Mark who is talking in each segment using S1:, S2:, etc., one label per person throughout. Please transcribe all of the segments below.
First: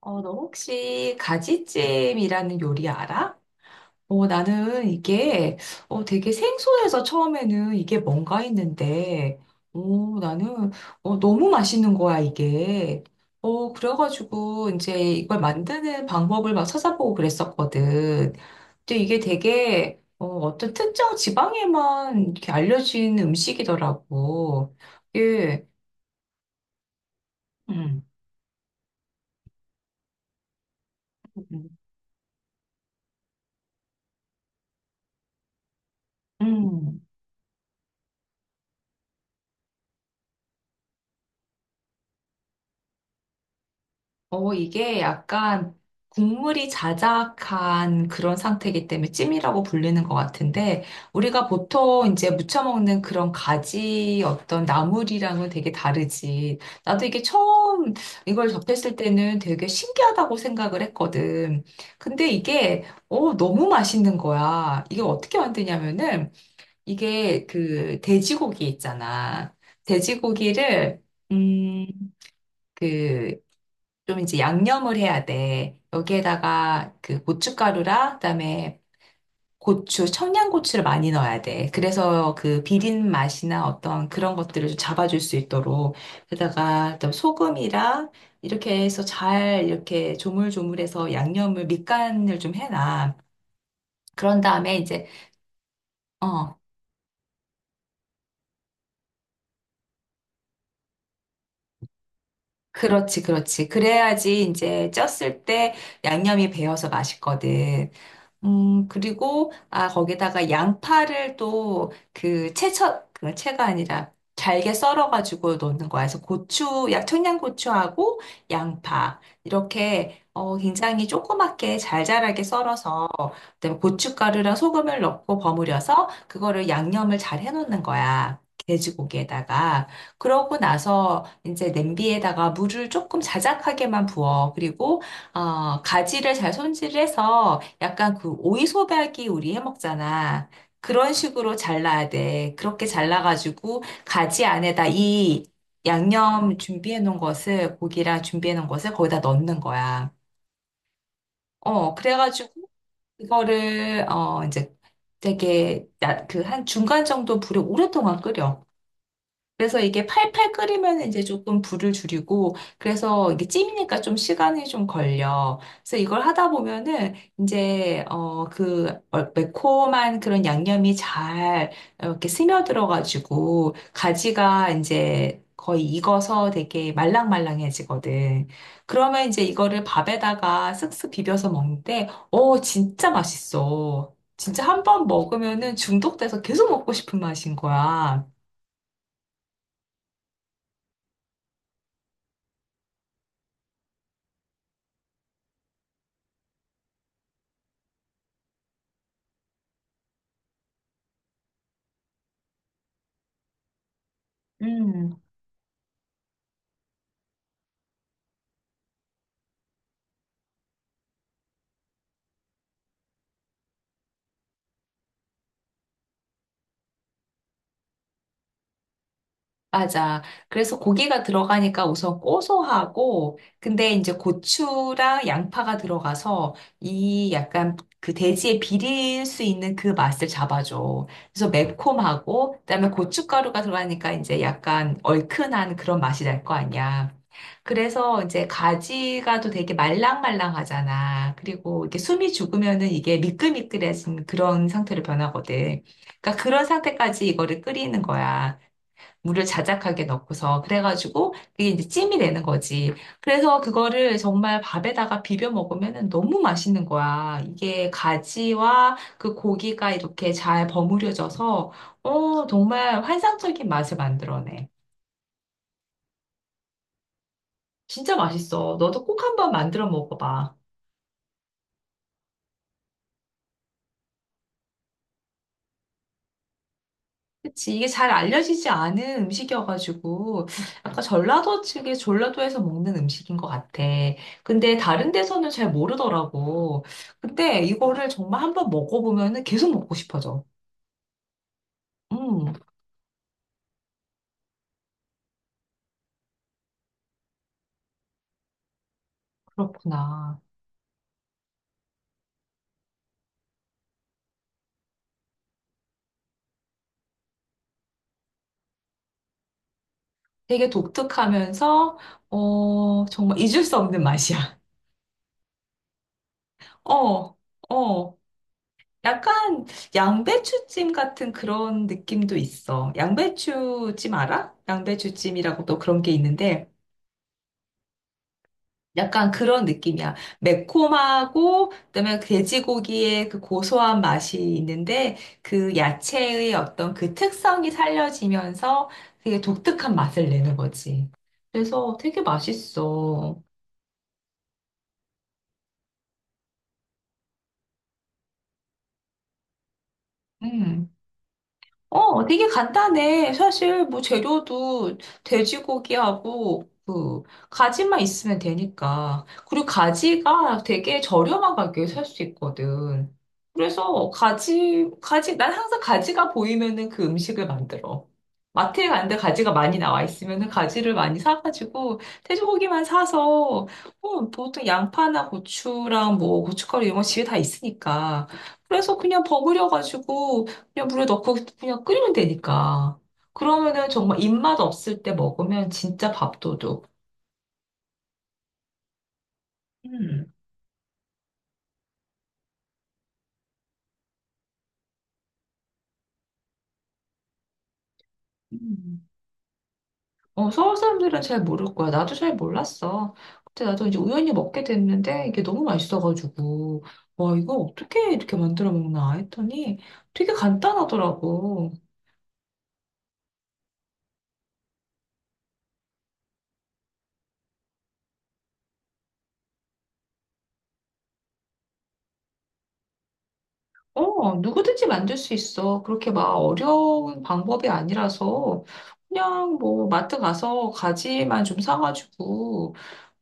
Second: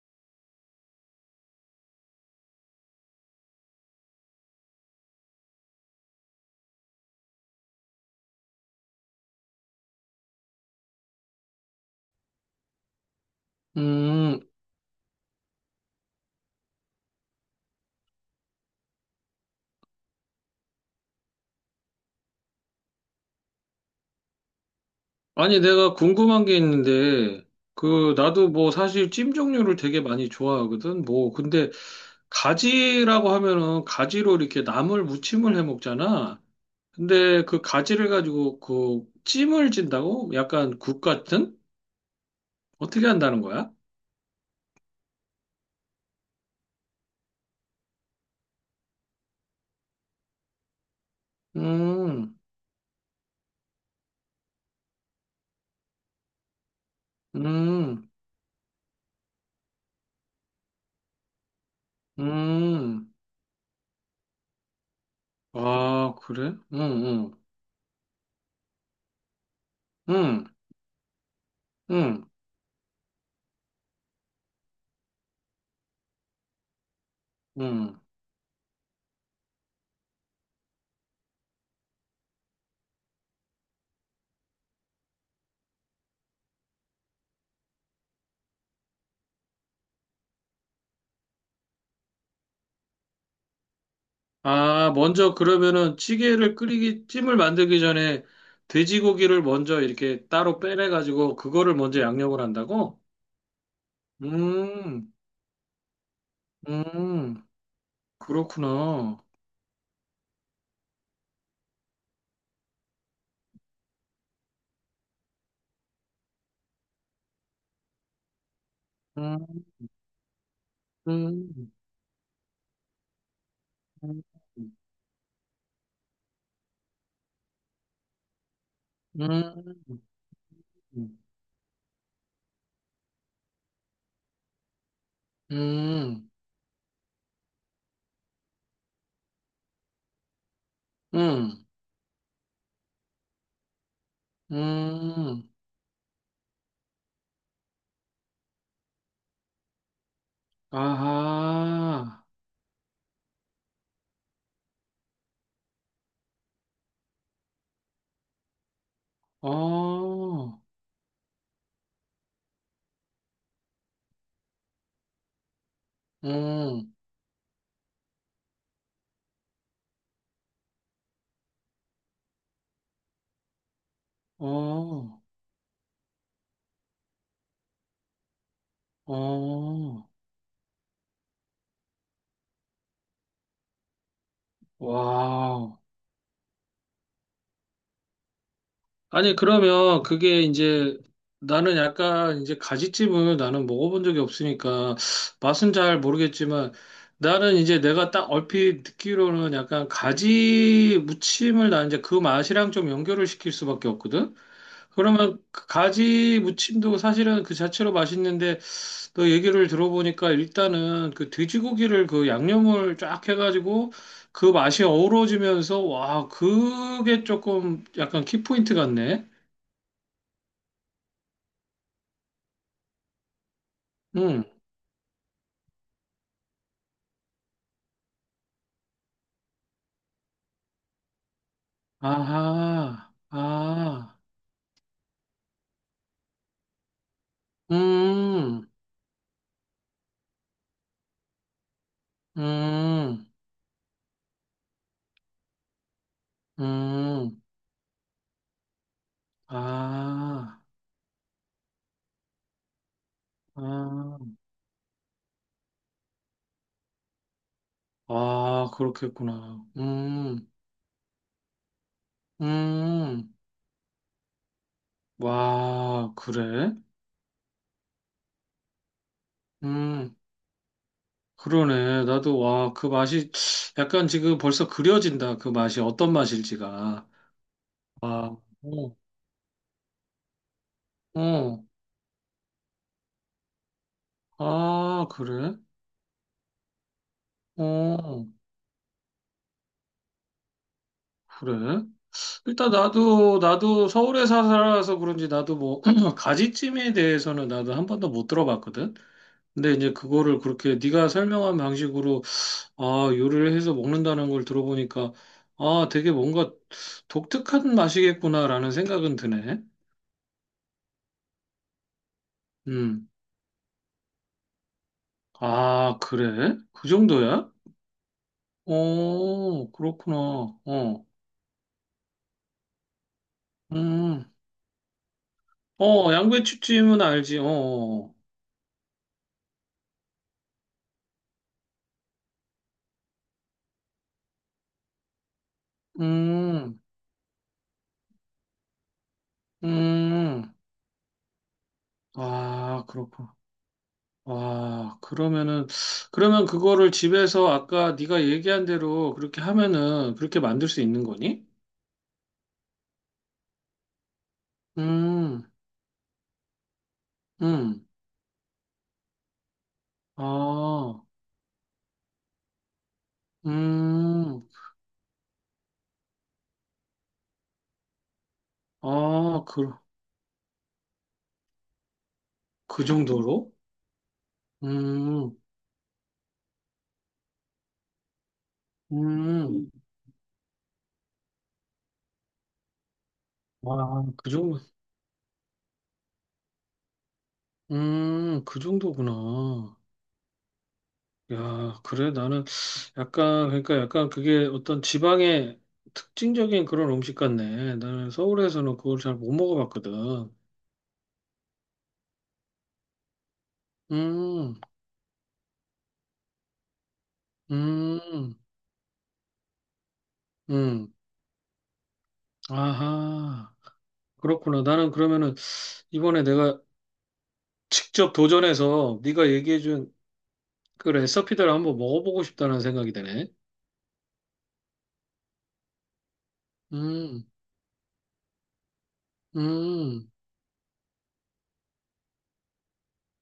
S1: 너 혹시 가지찜이라는 요리 알아? 나는 이게 되게 생소해서 처음에는 이게 뭔가 했는데, 나는 너무 맛있는 거야, 이게.
S2: 음,
S1: 그래가지고 이제 이걸 만드는 방법을 막 찾아보고 그랬었거든. 근데 이게 되게 어떤 특정 지방에만 이렇게 알려진 음식이더라고.
S2: 아니,
S1: 예.
S2: 내가 궁금한 게 있는데,
S1: 음.
S2: 그, 나도 뭐 사실 찜 종류를 되게 많이 좋아하거든. 뭐,
S1: 음.
S2: 근데 가지라고 하면은 가지로 이렇게 나물 무침을 해 먹잖아.
S1: 음.
S2: 근데 그 가지를 가지고 그 찜을 진다고? 약간 국 같은? 어떻게 한다는 거야?
S1: 이게 약간 국물이 자작한 그런 상태이기 때문에 찜이라고 불리는 것 같은데, 우리가 보통 이제
S2: 음,
S1: 무쳐 먹는 그런 가지 어떤 나물이랑은 되게 다르지. 나도 이게 처음
S2: 음,
S1: 이걸 접했을 때는 되게 신기하다고 생각을 했거든. 근데 이게,
S2: 음.
S1: 너무 맛있는 거야. 이게 어떻게
S2: 아,
S1: 만드냐면은,
S2: 그래? 응, 응,
S1: 이게 그 돼지고기 있잖아.
S2: 응,
S1: 돼지고기를, 음,
S2: 응,
S1: 그, 좀 이제 양념을 해야 돼. 여기에다가 그
S2: 음
S1: 고춧가루랑 그다음에 고추, 청양고추를 많이 넣어야 돼. 그래서 그 비린 맛이나 어떤 그런 것들을 좀 잡아줄 수 있도록. 게다가 또 소금이랑 이렇게 해서 잘 이렇게 조물조물해서 양념을 밑간을 좀 해놔. 그런 다음에
S2: 아,
S1: 이제
S2: 먼저 그러면은 찌개를
S1: 어
S2: 끓이기, 찜을 만들기 전에 돼지고기를 먼저 이렇게 따로 빼내가지고 그거를 먼저 양념을 한다고?
S1: 그렇지, 그렇지. 그래야지 이제
S2: 음,
S1: 쪘을 때 양념이 배어서
S2: 음,
S1: 맛있거든.
S2: 그렇구나.
S1: 그리고, 아, 거기다가 양파를 또 그 채쳐, 그 채가 아니라 잘게 썰어가지고 넣는 거야. 그래서 고추, 약 청양고추하고 양파.
S2: 음,
S1: 이렇게, 굉장히
S2: 음,
S1: 조그맣게 잘 자라게 썰어서, 그다음에
S2: 음,
S1: 고춧가루랑 소금을 넣고 버무려서 그거를 양념을 잘 해놓는 거야. 돼지고기에다가.
S2: 음,
S1: 그러고 나서 이제 냄비에다가 물을 조금 자작하게만 부어. 그리고
S2: 음,
S1: 가지를 잘 손질해서 약간 그 오이소박이 우리 해 먹잖아. 그런 식으로
S2: 음,
S1: 잘라야 돼. 그렇게 잘라가지고 가지 안에다 이
S2: 음,
S1: 양념 준비해 놓은 것을 고기랑 준비해 놓은 것을 거기다 넣는 거야.
S2: 아하,
S1: 그래가지고 이거를 이제 되게 그 한 중간 정도 불에 오랫동안 끓여. 그래서 이게 팔팔
S2: 어,
S1: 끓이면 이제 조금 불을 줄이고, 그래서 이게 찜이니까 좀 시간이 좀 걸려. 그래서 이걸 하다
S2: 음,
S1: 보면은 이제, 그 매콤한 그런 양념이 잘 이렇게 스며들어가지고, 가지가
S2: 어,
S1: 이제 거의 익어서 되게 말랑말랑해지거든. 그러면 이제 이거를
S2: 어,
S1: 밥에다가 쓱쓱 비벼서 먹는데, 진짜 맛있어. 진짜 한번
S2: 와우.
S1: 먹으면은 중독돼서 계속 먹고 싶은 맛인 거야.
S2: 아니, 그러면 그게 이제 나는 약간 이제 가지찜을 나는 먹어본 적이 없으니까 맛은 잘 모르겠지만 나는 이제 내가 딱 얼핏 듣기로는 약간 가지 무침을 나 이제 그 맛이랑 좀 연결을 시킬 수밖에 없거든?
S1: 음.
S2: 그러면 그 가지 무침도 사실은 그 자체로 맛있는데 너 얘기를 들어보니까 일단은 그 돼지고기를 그 양념을 쫙 해가지고 그 맛이 어우러지면서 와, 그게 조금 약간 키포인트 같네.
S1: 맞아. 그래서 고기가 들어가니까 우선 고소하고, 근데 이제
S2: 음,
S1: 고추랑 양파가 들어가서 이 약간 그 돼지의 비릴 수 있는 그 맛을 잡아줘. 그래서 매콤하고, 그다음에
S2: 아하,
S1: 고춧가루가 들어가니까
S2: 아,
S1: 이제 약간 얼큰한 그런 맛이 날 거 아니야. 그래서 이제
S2: 음,
S1: 가지가도 되게 말랑말랑하잖아. 그리고 이게 숨이 죽으면은 이게
S2: 음,
S1: 미끌미끌해진 그런 상태로 변하거든. 그러니까 그런 상태까지
S2: 음,
S1: 이거를 끓이는 거야. 물을 자작하게
S2: 아,
S1: 넣고서 그래가지고 그게 이제 찜이 되는 거지. 그래서 그거를
S2: 아,
S1: 정말 밥에다가 비벼 먹으면 너무 맛있는 거야. 이게
S2: 아,
S1: 가지와 그
S2: 그렇겠구나.
S1: 고기가 이렇게 잘 버무려져서 어 정말
S2: 음,
S1: 환상적인 맛을 만들어내.
S2: 와, 그래?
S1: 진짜 맛있어. 너도 꼭 한번 만들어
S2: 음,
S1: 먹어봐.
S2: 그러네. 나도, 와, 그 맛이, 약간 지금 벌써 그려진다. 그 맛이 어떤 맛일지가.
S1: 그치. 이게
S2: 아,
S1: 잘 알려지지
S2: 어,
S1: 않은 음식이어가지고, 약간 전라도
S2: 어,
S1: 측에 전라도에서 먹는 음식인 것 같아. 근데
S2: 아,
S1: 다른 데서는
S2: 그래?
S1: 잘 모르더라고. 근데 이거를
S2: 어,
S1: 정말 한번 먹어보면은 계속 먹고 싶어져.
S2: 그래?
S1: 음,
S2: 일단 나도 서울에 살아서 그런지 나도 뭐 가지찜에 대해서는 나도 한 번도 못 들어봤거든. 근데 이제 그거를
S1: 그렇구나.
S2: 그렇게 네가 설명한 방식으로 아 요리를 해서 먹는다는 걸 들어보니까 아 되게 뭔가 독특한 맛이겠구나라는 생각은 드네.
S1: 되게 독특하면서,
S2: 음.
S1: 정말 잊을 수 없는 맛이야.
S2: 아 그래? 그
S1: 어,
S2: 정도야?
S1: 어. 약간
S2: 어 그렇구나.
S1: 양배추찜
S2: 어.
S1: 같은 그런 느낌도 있어. 양배추찜
S2: 음.
S1: 알아? 양배추찜이라고 또 그런 게
S2: 어
S1: 있는데,
S2: 양배추찜은 알지. 어. 어.
S1: 약간 그런 느낌이야. 매콤하고, 그다음에 돼지고기의 그 고소한 맛이 있는데, 그
S2: 어.
S1: 야채의
S2: 음.
S1: 어떤 그 특성이 살려지면서 되게 독특한 맛을
S2: 음.
S1: 내는 거지. 그래서 되게
S2: 아, 그렇구나.
S1: 맛있어.
S2: 아, 그러면은, 그러면 그거를 집에서 아까 네가 얘기한 대로 그렇게 하면은 그렇게 만들 수
S1: 음.
S2: 있는 거니?
S1: 되게 간단해. 사실 뭐 재료도
S2: 음,
S1: 돼지고기하고 그
S2: 음,
S1: 가지만 있으면 되니까. 그리고 가지가 되게
S2: 아,
S1: 저렴한 가격에 살 수 있거든. 그래서
S2: 음,
S1: 난 항상 가지가 보이면은 그 음식을 만들어. 마트에 가는데
S2: 아,
S1: 가지가
S2: 그,
S1: 많이 나와 있으면은 가지를 많이 사가지고 돼지고기만
S2: 그 정도로?
S1: 사서 보통 양파나
S2: 음,
S1: 고추랑 뭐 고춧가루 이런 거 집에 다 있으니까. 그래서 그냥
S2: 음,
S1: 버무려가지고 그냥 물에 넣고 그냥 끓이면 되니까. 그러면은
S2: 와,
S1: 정말
S2: 그
S1: 입맛
S2: 정도,
S1: 없을 때 먹으면 진짜 밥도둑.
S2: 그 정도구나.
S1: 음.
S2: 야, 그래, 나는 약간, 그러니까 약간 그게 어떤 지방의 특징적인 그런 음식 같네. 나는 서울에서는 그걸
S1: 음.
S2: 잘 못 먹어봤거든.
S1: 서울 사람들은 잘 모를 거야. 나도 잘 몰랐어. 그때 나도 이제 우연히
S2: 음.
S1: 먹게 됐는데 이게 너무 맛있어가지고 와 이거 어떻게
S2: 음,
S1: 이렇게 만들어 먹나 했더니 되게
S2: 음,
S1: 간단하더라고.
S2: 아하, 그렇구나. 나는 그러면은 이번에 내가 직접 도전해서 네가 얘기해준 그 레시피대로 한번 먹어보고 싶다는 생각이 드네.
S1: 누구든지 만들 수 있어. 그렇게 막 어려운
S2: 음,
S1: 방법이 아니라서 그냥 뭐
S2: 음,
S1: 마트 가서 가지만 좀 사가지고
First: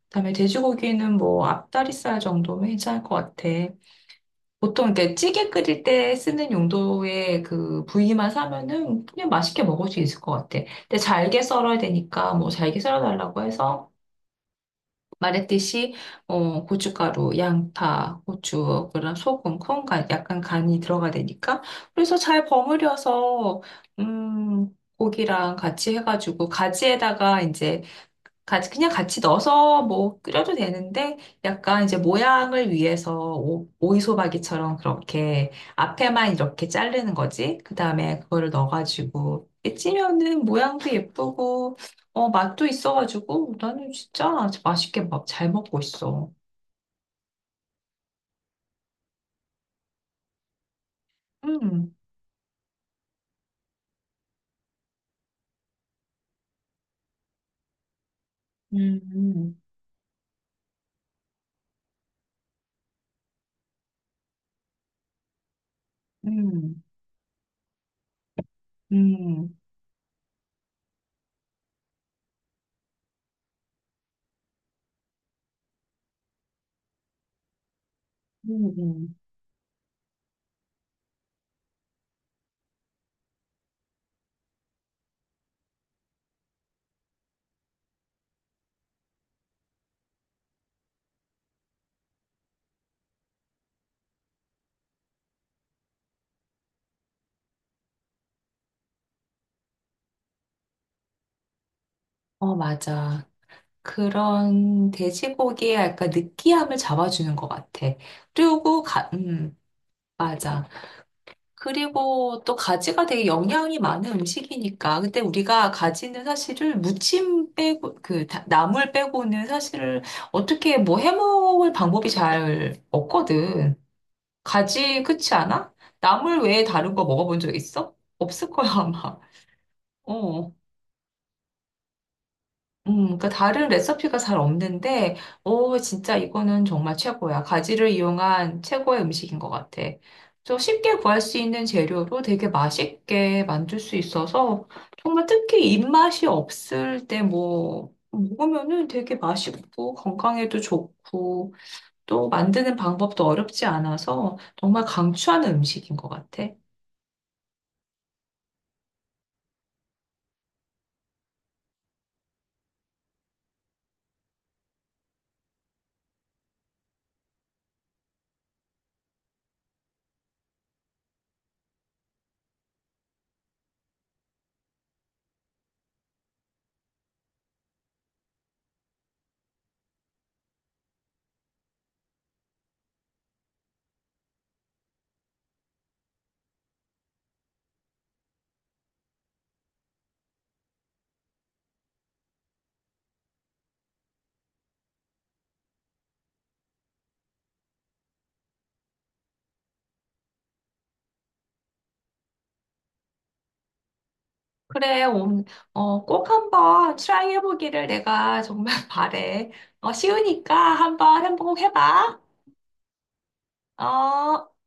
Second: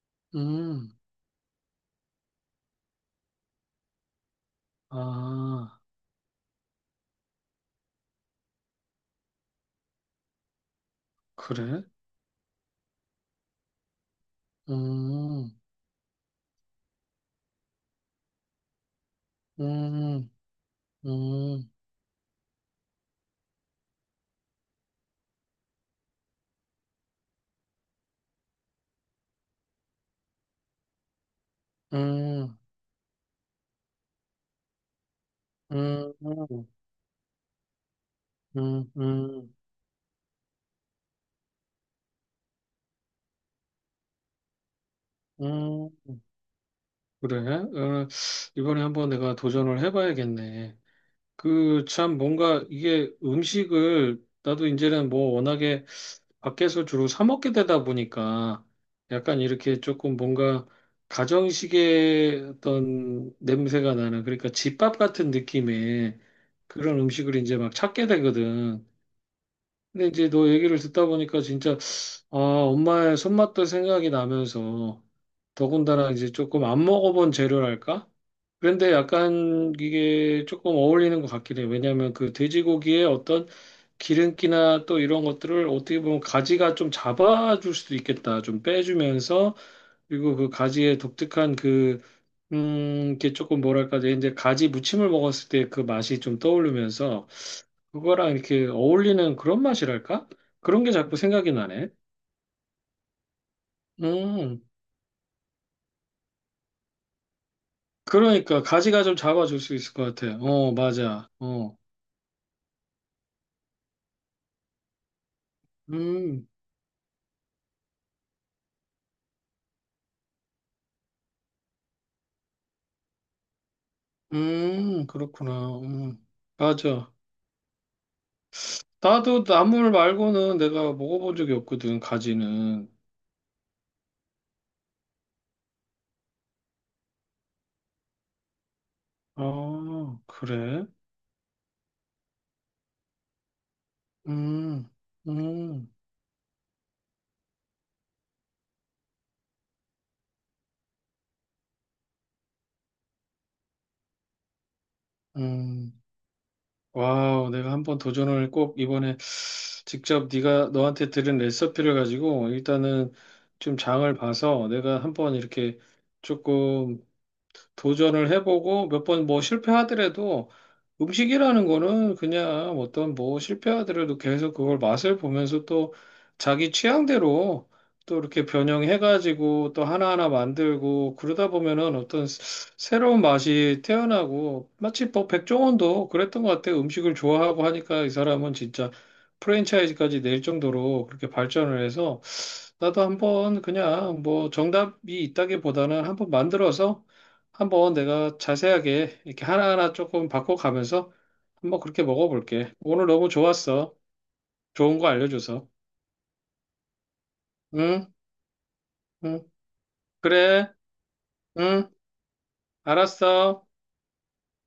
S1: 그다음에
S2: 음,
S1: 돼지고기는 뭐 앞다리살 정도면 괜찮을 것 같아. 보통 이렇게 찌개
S2: 아,
S1: 끓일 때 쓰는 용도의 그 부위만 사면은 그냥 맛있게 먹을 수 있을 것 같아. 근데 잘게 썰어야
S2: 그래?
S1: 되니까 뭐 잘게 썰어달라고 해서
S2: 음,
S1: 말했듯이 고춧가루, 양파, 고추, 그런 소금, 콩, 간,
S2: 음,
S1: 약간 간이 들어가 되니까
S2: 음,
S1: 그래서 잘 버무려서 음, 고기랑 같이 해가지고 가지에다가 이제 같이 넣어서 뭐 끓여도 되는데 약간 이제
S2: 음,
S1: 모양을 위해서 오이소박이처럼 그렇게
S2: 음,
S1: 앞에만 이렇게 자르는 거지. 그다음에 그거를
S2: 음,
S1: 넣어가지고
S2: 음,
S1: 이렇게 찌면은 모양도 예쁘고 어 맛도 있어가지고 나는 진짜 맛있게 막 잘 먹고
S2: 음,
S1: 있어.
S2: 그래? 어, 이번에 한번 내가 도전을 해봐야겠네. 그
S1: 음,
S2: 참 뭔가 이게 음식을 나도 이제는 뭐 워낙에 밖에서 주로 사 먹게 되다 보니까
S1: 음,
S2: 약간
S1: 음,
S2: 이렇게 조금 뭔가 가정식의 어떤 냄새가 나는 그러니까 집밥 같은 느낌의
S1: 음,
S2: 그런 음식을 이제 막 찾게 되거든.
S1: 음,
S2: 근데 이제 너 얘기를 듣다 보니까 진짜 아, 엄마의 손맛도 생각이 나면서 더군다나 이제 조금 안 먹어본 재료랄까? 그런데
S1: 음.
S2: 약간 이게 조금 어울리는 것 같긴 해. 왜냐하면 그 돼지고기의 어떤 기름기나 또 이런 것들을 어떻게 보면 가지가 좀 잡아줄 수도 있겠다. 좀 빼주면서 그리고 그 가지의 독특한 그, 이게 조금 뭐랄까, 이제 가지 무침을 먹었을 때 그 맛이 좀 떠오르면서 그거랑 이렇게 어울리는 그런 맛이랄까? 그런 게 자꾸 생각이 나네.
S1: 어 맞아.
S2: 음,
S1: 그런 돼지고기의 약간 느끼함을 잡아주는 것 같아.
S2: 그러니까
S1: 그리고
S2: 가지가
S1: 가,
S2: 좀 작아질 수 있을 것 같아.
S1: 맞아.
S2: 어, 맞아. 어,
S1: 그리고 또 가지가 되게 영양이 많은 음식이니까. 근데 우리가 가지는
S2: 음,
S1: 사실을 무침 빼고, 그, 나물 빼고는 사실을 어떻게 뭐 해먹을 방법이 잘 없거든. 가지, 그렇지 않아?
S2: 그렇구나.
S1: 나물 외에 다른 거
S2: 맞아.
S1: 먹어본 적 있어? 없을 거야, 아마.
S2: 나도 나물
S1: 어.
S2: 말고는 내가 먹어본 적이 없거든, 가지는.
S1: 그러니까 다른 레시피가 잘 없는데, 오, 진짜 이거는 정말 최고야. 가지를 이용한 최고의 음식인 것 같아.
S2: 아,
S1: 저
S2: 그래?
S1: 쉽게 구할 수 있는 재료로 되게 맛있게 만들 수 있어서,
S2: 음,
S1: 정말 특히
S2: 음,
S1: 입맛이 없을 때 뭐, 먹으면은 되게 맛있고, 건강에도 좋고, 또 만드는 방법도 어렵지 않아서, 정말 강추하는
S2: 음.
S1: 음식인 것 같아.
S2: 와우, 내가 한번 도전을 꼭 이번에 직접 네가 너한테 들은 레시피를 가지고 일단은 좀 장을 봐서 내가 한번 이렇게 조금 도전을 해보고 몇 번 뭐 실패하더라도 음식이라는 거는 그냥 어떤 뭐 실패하더라도 계속 그걸 맛을 보면서 또 자기 취향대로 또 이렇게 변형해가지고 또 하나하나 만들고 그러다 보면은 어떤 새로운 맛이 태어나고 마치 뭐 백종원도 그랬던 것 같아요. 음식을 좋아하고 하니까 이 사람은 진짜 프랜차이즈까지 낼 정도로 그렇게 발전을 해서 나도 한번 그냥 뭐 정답이 있다기보다는 한번 만들어서 한번 내가 자세하게 이렇게 하나하나 조금 바꿔가면서 한번 그렇게 먹어볼게. 오늘 너무 좋았어. 좋은
S1: 그래,
S2: 거 알려줘서.
S1: 꼭 한번 트라이 해보기를
S2: 응,
S1: 내가 정말
S2: 응,
S1: 바래. 쉬우니까
S2: 그래,
S1: 한번
S2: 응,
S1: 행복해봐.
S2: 알았어.
S1: 어.